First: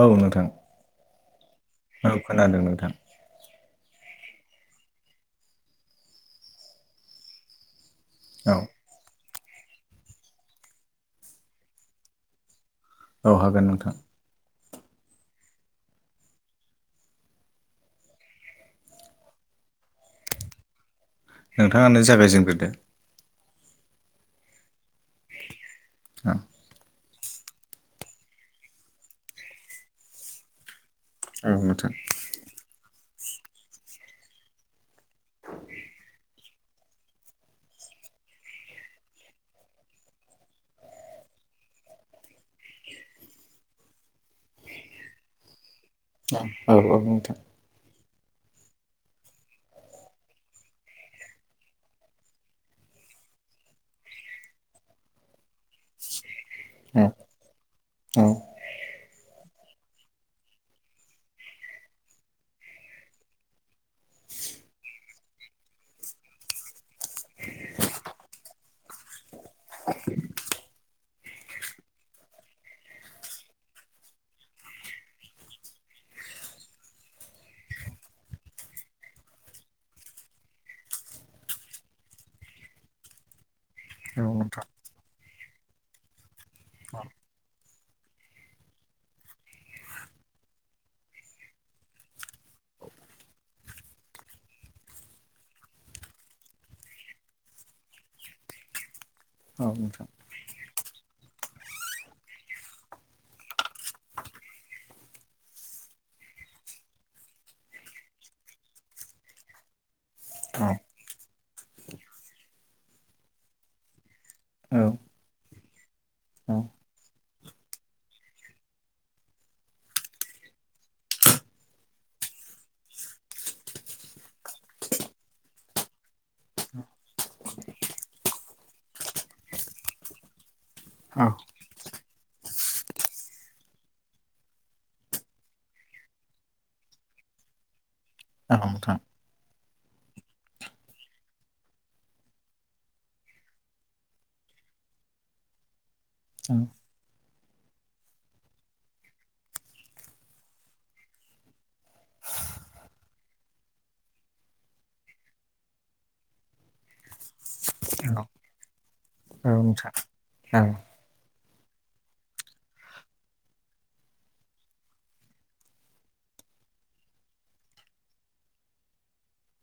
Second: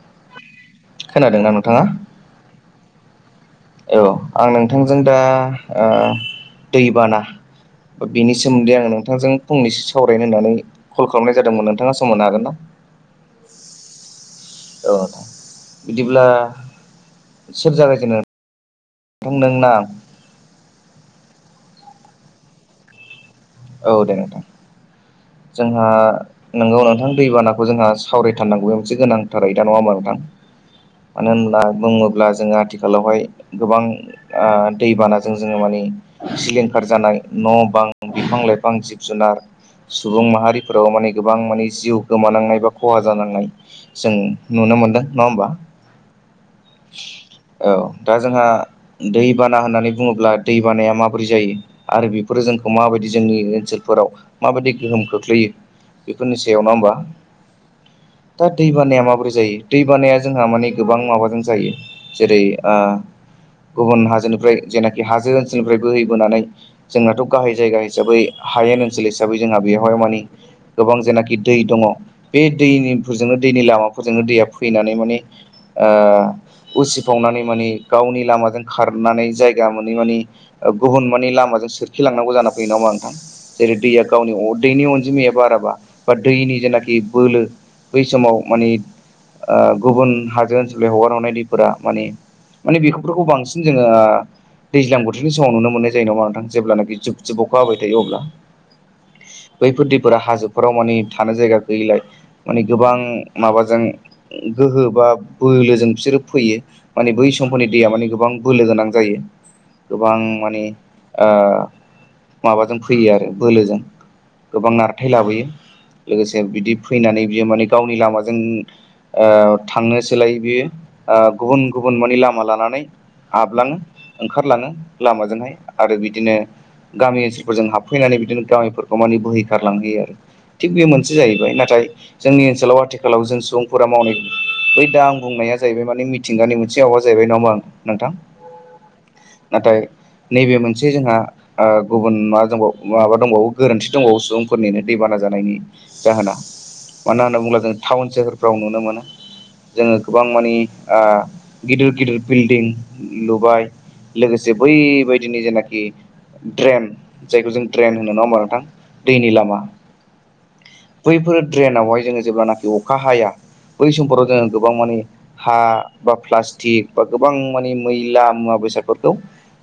औ नोंथां खोनादोंना नोंथाङा? औ खोनादों नोंथां। औ आं नोंथांजों दा ओ दैबाना बिनि औ सोमोन्दै आङो नोंथांजों फंनैसो सावरायनो होननानै कल खालामनाय जादोंमोन नोंथाङा सम होनो हागोन ना? औ हागोन नोंथां। औ बिदिब्ला सोर जागाय जेननो? बुं नों नाम। नोंथाङानो जागायजेनग्रोदो। औ दे नोंथां जोंहा औ नोंगौ नोंथां दैबानाखौ जोंहा सावरायथारनांगौ बे मोनसे गोनांथार आयदा नङा होमबा नोंथां। मानो औ होनब्ला नोंथां बुङोब्ला जोङो आथिखालावहाय गोबां आ दैबानाजों जोङो माने सिलिंखार जानाय न' बां, बिफां लाइफां, जिब जुनार सुबुं माहारिफोराव माने गोबां माने जिउ गोमानांनाय बा खहा जानांनाय जों नुनो मोनदों नङा होमबा। औ औ नोंथां औ दा जोंहा दैबाना होननानै बुङोब्ला दै बानाया माबोरै जायो आरो बेफोरो जोंखौ माबायदि जोंनि ओनसोलफोराव माबायदि गोहोम खोख्लैयो बेफोरनि सायाव नङा होमबा। औ औ दा दै बानाया माबोरै जायो दै बानाया जोंहा माने गोबां माबाजों जायो जेरै ओ गुबुन हाजोनिफ्राय जेनाखि हाजो ओनसोलनिफ्राय बोहैबोनानै जोंनाथ' गाहाय जायगा हिसाबै हायेन ओनसोल हिसाबै जोंहा बेवहाय माने गोबां जेनाखि दै दङ बे दैनिफोरजोंनो दैनि लामाफोरजोंनो दैया फैनानै माने ओ उसिफावनानै माने गावनि लामाजों खारनानै जायगा मोनैनानै गुबुन माने लामाजों सोरखिलांनांगौ जाना फैयो नङा होनबा नोंथां जेरै दैया औ गावनि अ नोंथां दैनि अनजिमाया बाराबा बा दैनि जेनाखि बोलो बै समाव माने ओ गुबुन हाजो ओनसोलनि हगार हरनाय दैफोरा माने माने बेखौफोरखौ बांसिन जोङो दैज्लां बोथोरनि समाव नुनो मोननाय जायो नङा नोंथां जेब्लानाखि जुब जुब अखा हाबाय थायो अब्ला। औ बैफोर नोंथां दैफोरा हाजो फोराव माने थानो जायगा गैयिलाय माने गोबां माबाजों गोहो बा बोलोजों बिसोरो फैयो माने बै समफोरनि दैया माने गोबां बोलो गोनां जायो। गोबां माने औ ओ माबाजों फैयो आरो बोलोजों। गोबां औ नारथाय लाबोयो लोगोसे औ बिदि फैनानै बियो माने गावनि लामाजों ओ थांनो सोलाय बियो ओ गुबुन गुबुन माने लामा लानानै हाबलाङो ओंखारलाङो लामाजोंहाय आरो बिदिनो गामि ओनसोलफोरजों हाबफैनानै बिदिनो गामिफोरखौ माने बोहैखारलांहोयो आरो। थिग बेयो मोनसे औ जाहैबाय। नाथाय जोंनि ओनसोलाव आथिखालाव जों सुबुंफोरा मावनाय बै दा आं बुंनाया जाहैबाय माने मिथिंगानि मोनसे माबा जाहैबाय नाङा ओमबा नोंथां। औ नोंथां नाथाय नैबे मोनसे जोंहा गुबुन मा दंबावो माबा दंबावो गोरोन्थि दंबावो सुबुंफोरनिनो दैबाना जानायनि जाहोना। [inaudible] मानो होनना बुङोब्ला जों टाउन सोहोरफ्राव नुनो मोनो जोङो गोबां मानि गिदिर गिदिर बिल्डिं लुबाय। लोगोसे बैबायदिनो जेनाखि ड्रेन जायखौ जों ड्रेन औ होनो औ नङा हबा नोंथां? दैनि लामा। औ नोंथां औ नोंथां बैफोर ड्रेनावहाय जोङो जेब्लानाखि अखा हाया बै समफोराव जोङो गोबां माने हा बा प्लास्टिक बा गोबां माने मैला मुवा बेसादफोरखौ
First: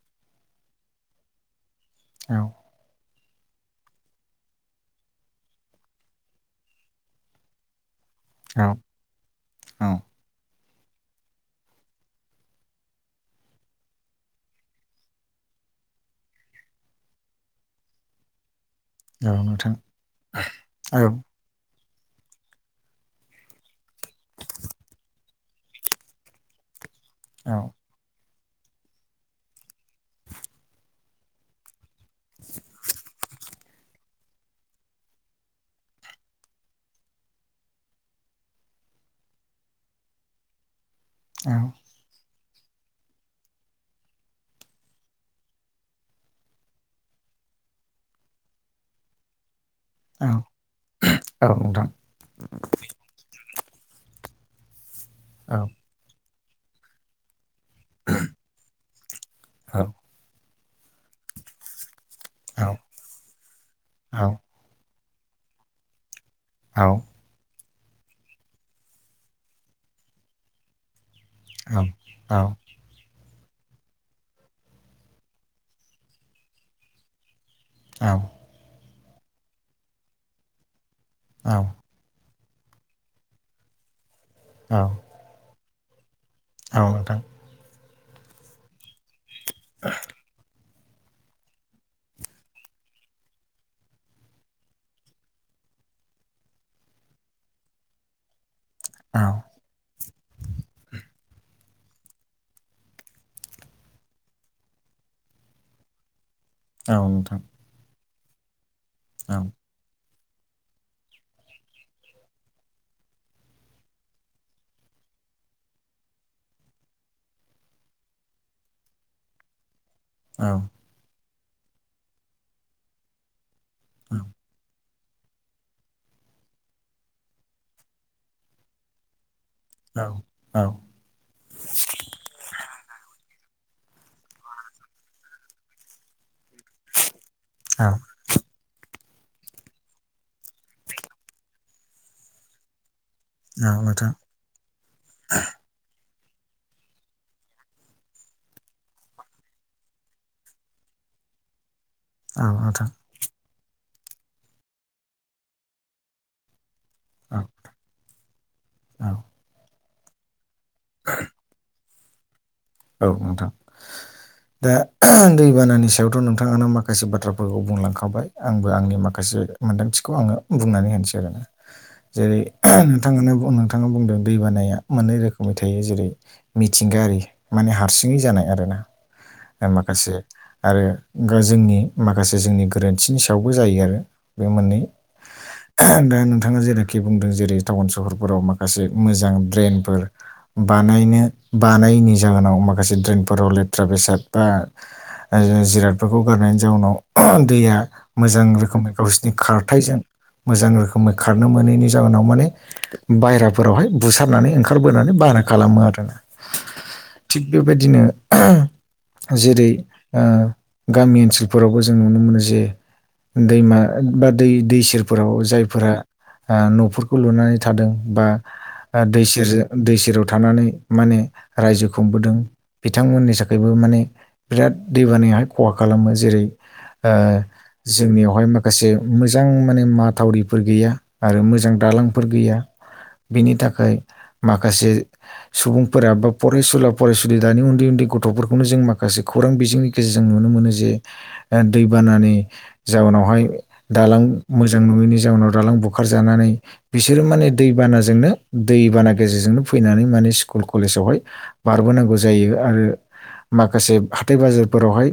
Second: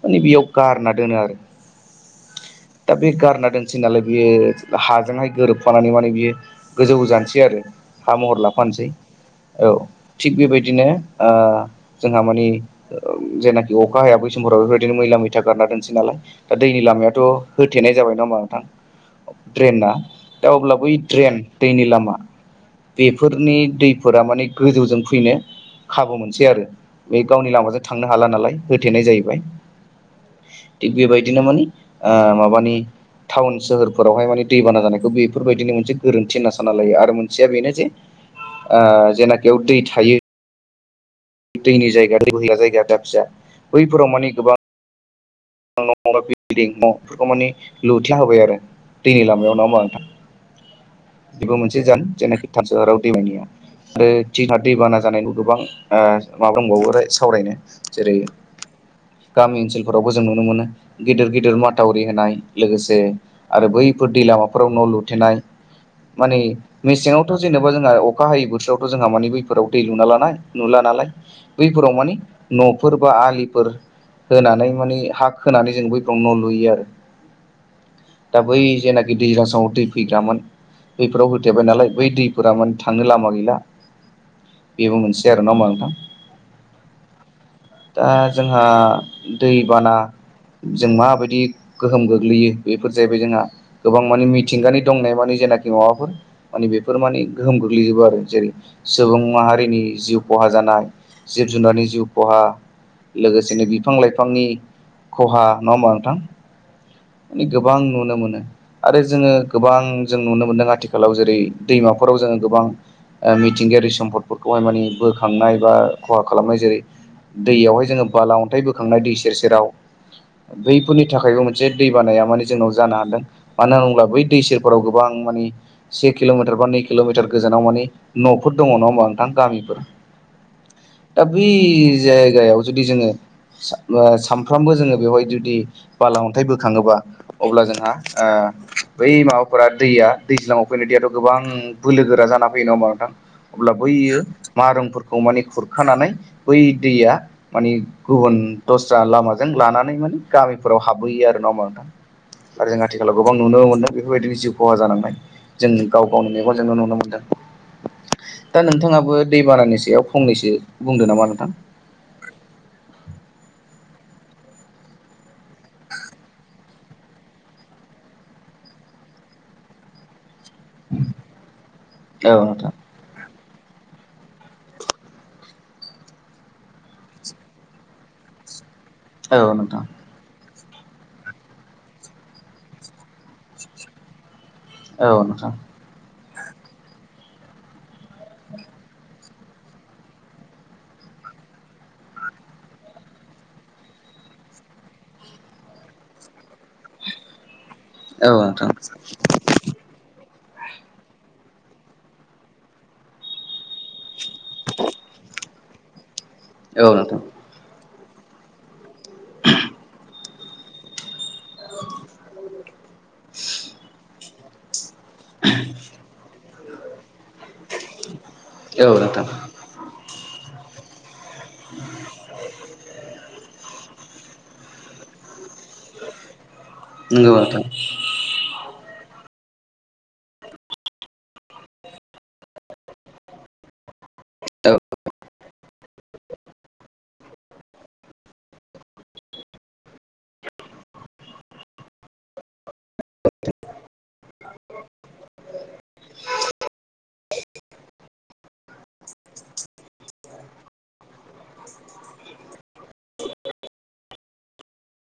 माने बेयाव गारना दोनो आरो। दा बे गारना दोनसै नालाय बेयो हाजोंहाय गोरोबफानानै माने बेयो गोजौ जानोसै आरो हा महर लाफानोसै औ। थिग बेबायदिनो ओ जोंहा माने जेनाखि अखा हाया बै समफोराव बेफोरबायदिनो मैला मैथा गारना दोनसै नालाय। दा दैनि लामायाथ' होथेनाय जाबाय नङा होमबा नोंथां? ड्रेना दा अब्ला बै ड्रेन दैनि लामा, बेफोरनि दैफोरा माने गोजौजों फैनो खाबु मोनसै आरो बे गावनि लामाजों थांनो हाला नालाय होथेनाय जाहैबाय। थिग बेबायदिनो माने ओ माबानि टाउन सोहोरफोरावहाय माने दैबाना जानायखौ बेफोरबायदिनि मोनसे गोरोन्थि होनना सानना लायो आरो मोनसेया बेनो जे जेनाखियाव दै थायो। दैनि जायगा दै बोहैया जायगा दाबसेया बैफोराव माने गोबां ना बिल्डिं न' बेफोरखौ माने लुथेना होबाय आरो दैनि लामायाव नङा होमबा नोंथां? बेबो मोनसे जाहोन। जेनाखि थान सोहोराव दैमायानो गैया आरो जोंहा दैबाना जानायनिबो गोबां माबा दंबावो सावरायनो जेरै गामि ओनसोलफोरावबो जों नुनो मोनो गिदिर गिदिर माथावरि होनाय लोगोसे आरो बैफोर दै लामा फोराव न' लुथेनाय। माने मेसेङाव थ' जेनेबा जोंहा अखा हायै बोथोरावथ' जोंहा माने बैफोराव दै लुना लानाय नुला नालाय। बैफोराव मानि न' फोर बा आलिफोर होनानै माने हा होनानै जों बैफोर न' लुयो आरो। [unintelligible] औ। दा बै जेनाखि दैज्लां समाव दै फैग्रामोन बैफोराव होथेबाय नालाय। बै दैफोरा माने थांनो लामा गैला बेबो मोनसे आरोना होमबा नोंथां? औ नोंथां दा जोंहा दैबाना जों माबायदि गोहोम गोग्लैयो बेफोर जाहैबाय जोंहा गोबां मानिे मिथिंगानि दंनाय मानि जेनाखि माबाफोर माने बेफोर माने गोहोम गोग्लैजोबो आरो जेरै सुबुं माहारिनि जिउ खहा जानाय जिब जुनारनि जिउ खहा लोगोसेनो बिफां लाइफांनि खहा नङा होमबा नोंथां? औ नोंथां माने गोबां नुनो मोनो आरो जोङो गोबां जों नुनो मोन्दों आथिखालाव जेरै दैमाफोराव जोङो गोबां ओ मिथिंगायारि सम्दफोरखौहाय माने बोखांनाय बा खहा खालामनाय जेरै दैयावहाय जोङो बाला अन्थाइ बोखांनाय दै सेर सेराव औ बै फोरनि थाखायबो मोनसे दै बानाया माने जोंनाव जानो हादों मानो होनोब्ला बै औ दै सेरफोराव गोबां मानि से किल'मिटार बा नै किल'मिटार गोजानाव मानि न'फोर दङ ना होमा नोंथां गामिफोर औ औ दा बै जायगायाव जुदि जोङो सा ओ सानफ्रामबो जोङो बेवहाय जुदि बाला अन्थाइ बोखाङोबा अब्ला औ जोंहा आ बै माबाफोरा दैया दैज्लाङाव फैनो दैयाथ' गोबां बोलो गोरा जाना फैयो नङा होमबा नोंथां? औ अब्ला नोंथां बैयो मारोमफोरखौ माने खुरखानानै बै दैया मानि गुबुन दस्रा लामाजों लानानै माने गामिफोराव हाबहैयो आरो ना होमबा नोंथां? औ आरो जों नोंथां आथिखालाव गोबां नुनो मोनदों बेफोरबायदिनो जिउ खहा जानांनाय जों गाव गावनि मेगनजोंनो नु नो मोनदों। औ दा औ नोंथाङाबो दैबानानि सायाव फंनैसो बुंदों नामा नोंथां। औ नोंथां [unintelligible] दा दैबानानि सायावथ' नोंथाङा माखासे बाथ्राफोरखौ बुंलांखाबाय आंबो आंनि माखासे मोन्दांथिखौ आङो बुंनानै होनोसै आरो औ जेरै नोंथां नोंथाङानो नोंथाङा बुंदों दैबानाया मोननै रोखोमनि थायो जेरै मिथिंगायारि माने हारसिङै जानाय आरो ना औ ओ नोंथां माखासे आरो जोंनि माखासे जोंनि गोरोन्थिनि सायावबो जायो आरो बे मोननै औ नोंथां दा नोंथाङा जेरनाखि बुंदों जेरै टाउन सहरफोराव माखासे मोजां ड्रेनफोर बानायनो बानायनि जाहोनाव माखासे दड्रेनफोराव लेथ्रा बेसाद बा ओ जिरादफोरखौ गारनायनि जाउनाव दैया औ मोजां नोंथां रोखोमै गावसोरनि खारथायजों मोजां रोखोमै खारनो मोनैनि जाहोनाव माने बायेराफोरावहाय बुसारनानै ओंखारबोनानै बारा खालामो आरो ना। औ नोंथां थिग बेबायदिनो जेरै ओ गामि ओनसोल फोरावबो जों नुनो मोनो जे दैमा बा दै दै सेरफोराव जायफोरा आ न'फोरखौ लुनानै थादों बा औ दै नोंथां सेरजों दै सेराव थानानै माने रायजो खुंबोदों बिथांमोननि थाखायबो माने बिराद दै बानाया खहा खालामो जेरै ओ नंगौ नोंथां जोंनियावहाय मा माखासे मोजां माने माथावरिफोर गैया आरो मोजां दालांफोर गैया। बिनि थाखाय माखासे सुबुंफोरा बा प फरायसुला फरायसुलि दानि उन्दै उन्दै गथ'फोरखौनो जों माखासे खौरां बिजोंनि गेजेरजों नुनो मोनो जे ओ दै बानानि जाउनावहाय दालां मोजां नङैनि जाउनाव दालां बुखारजानानै बिसोरो माने दैबानाजोंनो दैबाना गेजेरजोंनो फैनानै माने स्कुल कलेजावहाय बारबोनांगौ जायो आरो माखासे हाथाय बाजारफोरावहाय।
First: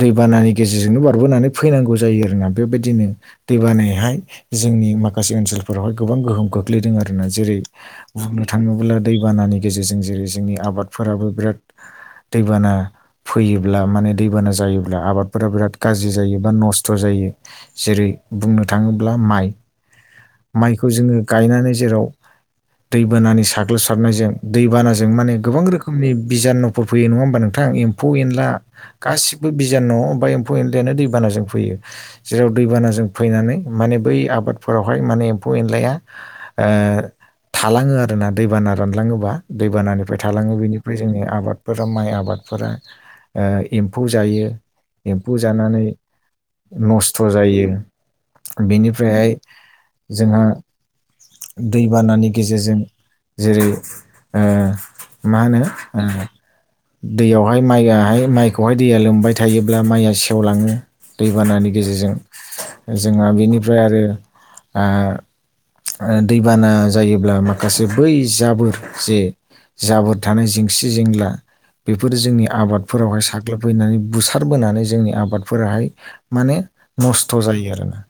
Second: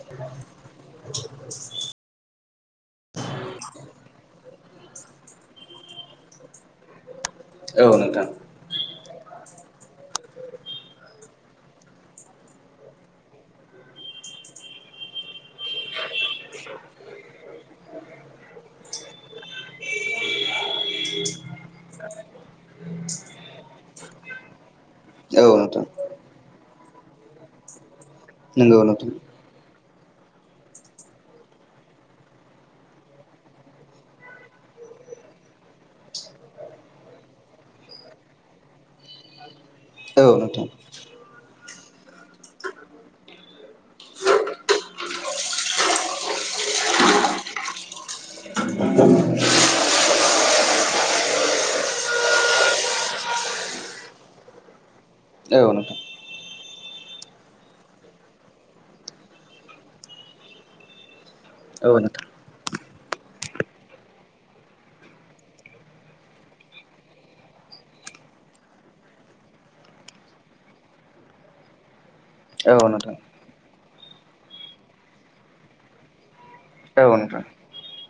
दैबानानि गेजेरजोंनो बारबोनानै फैनांगौ जायो आरोना बेबायदिनो दैबानायहाय जोंनि माखासे ओनसोलफोरावहाय गोबां गोहोम गोख गोग्लैदों आरोना जेरै औ औ नोंथां बुंनो थाङोब्ला दैबानानि गेजेरजों जेरै जोंनि आबादफोराबो बिराद दैबाना। फैयोब्ला माने दैबाना जायोब्ला आबादफोरा बिराद गाज्रि जायो बा नस्थ जायो। जेरै बुंनो थाङोब्ला माइ। माइखौ जोङो गायनानै जेराव दैबानानि साग्लोबसारनायजों दैबाना। जों माने औ गोबां नोंथां रखोमनि बिजानुफोर फैयो नङा हबा नोंथां एम्फौ एनला नंगौ नोंथां गास बो बिजान ओमफाय एम्फौ एनलैयानो दैबानाजों फैयो। जेराव दैबानाजों फैनानै माने बै आबादफोरावहाय माने एम्फौ एनलाया। ओ-थालाङो आरोना दैबाना रानलाङोबा। औ नोंथां दैबानानिफ्राय औ नोंथां औ नोंथां औ थालाङो बेनिफ्राय जोंनि आबाद। फोराव माइ आबादफोरा आ एम्फौ जायो एम्फौ जानानै। नस्थ जायो बेनिफ्रायहाय जोंहा। दैबानानि गेजेरजों जेरै। ओ मा होनो नोंथां ओ दैयावहाय माइआहाय माइखौहाय दैया लोमबाय थायोब्ला माइया सेवलाङो। दैबानानि औ गेजेरजों नोंथां जोंहा बेनिफ्राय आरो ओ ओ दैबाना जायोब्ला माखासे बै जाबोर जे जाबोर थानाय जेंसि जेंला। बेफोरो जोंनि औ नोंथां औ नोंथां आबादफोरावहाय साग्लोबहैनानै बुसारबोनानै जोंनि आबादफोराहाय। माने औ नस्थ नोंथां जायो आरोना।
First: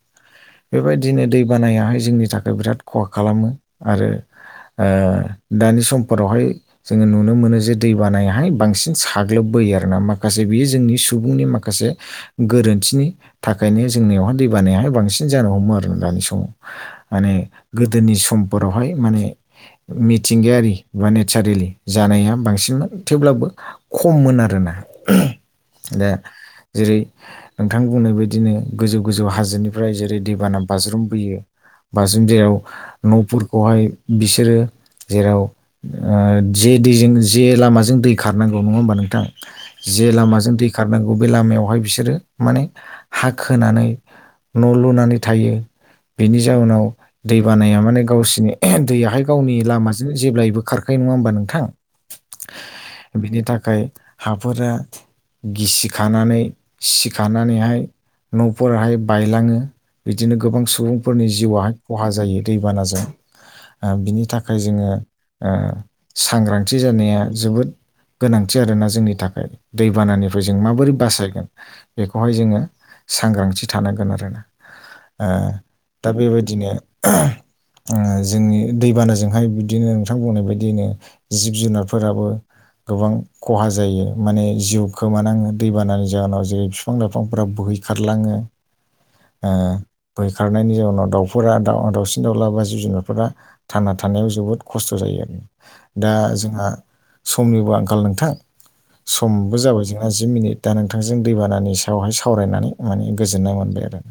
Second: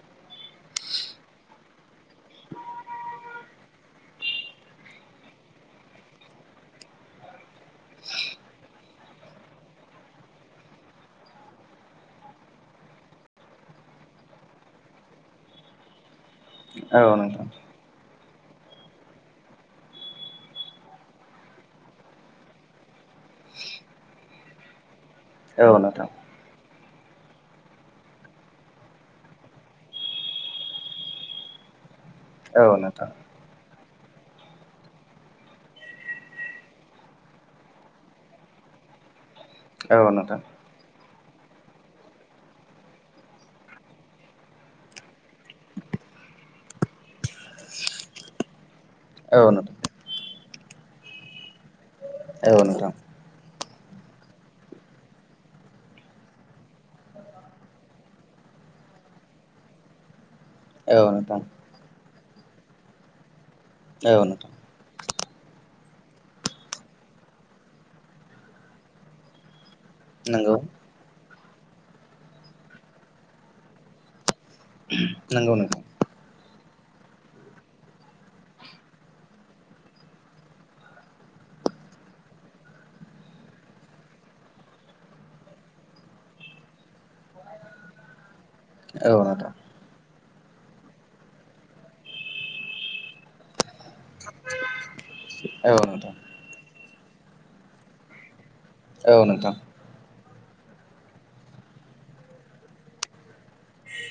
बेबायदिनो दै बानायाहाय जोंनि थाखाय बिराद खहा खालामो आरो। ओ-दानि समफोरावहाय। जोङो नुनो मोनो जे दैबानायाहाय बांसिन साग्लोबबोयो आरोना माखासे बियो जोंनि सुबुंनि माखासे। गोरोन्थिनि थाखायनो जोंनियावहाय दै बानायाहाय बांसिन जानो हमो आरो दानि समाव। औ नोंथां औ नोंथां माने गोदोनि समफोरावहाय माने मि थिंगायारि बा नेचारेलि जानाया बांसिनमोन थेवब्लाबो। खममोन आरोना। औ नोंथां दा जेरै नोंथां बुंनाय बायदिनो गोजौ गोजौ हाजोनिफ्राय जेरै दैबाना बाज्रुमबोयो। बांसिन जेराव औ नफोरखौहाय बिसोरो। जेराव ओ-जे दैजों जे लामाजों दै खारनांगौ नङा होमबा नोंथां। जे लामाजों दै खारनांगौ बे लामायावहाय बिसोरो माने हा खोनानै। न लुनानै थायो। बेनि जाउनाव दै बानाया माने गावसिनि दैयाहाय गावनि। लामाजों जेब्लायबो खारखायो नङा होनोमबा नोंथां। बिनि थाखाय हाफोरा। गिसि खानानै सिखानानैहाय नफोराहाय बायलाङो। बिदिनो गोबां सुबुंफोरनि नोंथां जिउआहाय खहा जायो दैबानाजों ओ-बिनि औ थाखाय नोंथां जोङो ओ-सांग्रांथि जानाया जोबोद। गोनांथि आरोना जोंनि थाखाय दैबानानिफ्राय नंगौ जों माबोरै बासायगोन। बेखौहाय जोङो सांग्रांथि थानांगोन आरोना। ओ नंगौ नोंथां दा बेबायदिनो जोंनि दैबाना जा ओजोंहाय बिदिनो नोंथां बुंनाय बायदिनो जिब जुनारफोराबो। गोबां खहा जायो माने जिउ खोमानाङो दैबानानि जाहोनाव जे बिफां लाइफांफोरा बोहैखारलाङो औ ओ नोंथां बोहैखारनायनि जाउनाव दाउफोरा द दावसिन दाउला बा जिब जुनारफोरा थांना थानायाव जोबोद खस्थ' जायो औ दा नोंथां जोंहा समनिबो आंखाल नोंथां। औ सम नोंथां बो जाबाय जोंना जि मिनिट दा नोंथांजों दै बानानि सायावहाय सावरायनानै। माने गोजोननाय मोनबाय आरो।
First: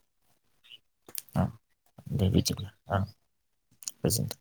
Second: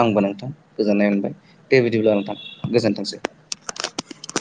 आंबो नोंथां गोजोननाय मोनबाय औ दे बिदिब्ला' नोंथां गोजोन्थोंसै। गोजोनथों।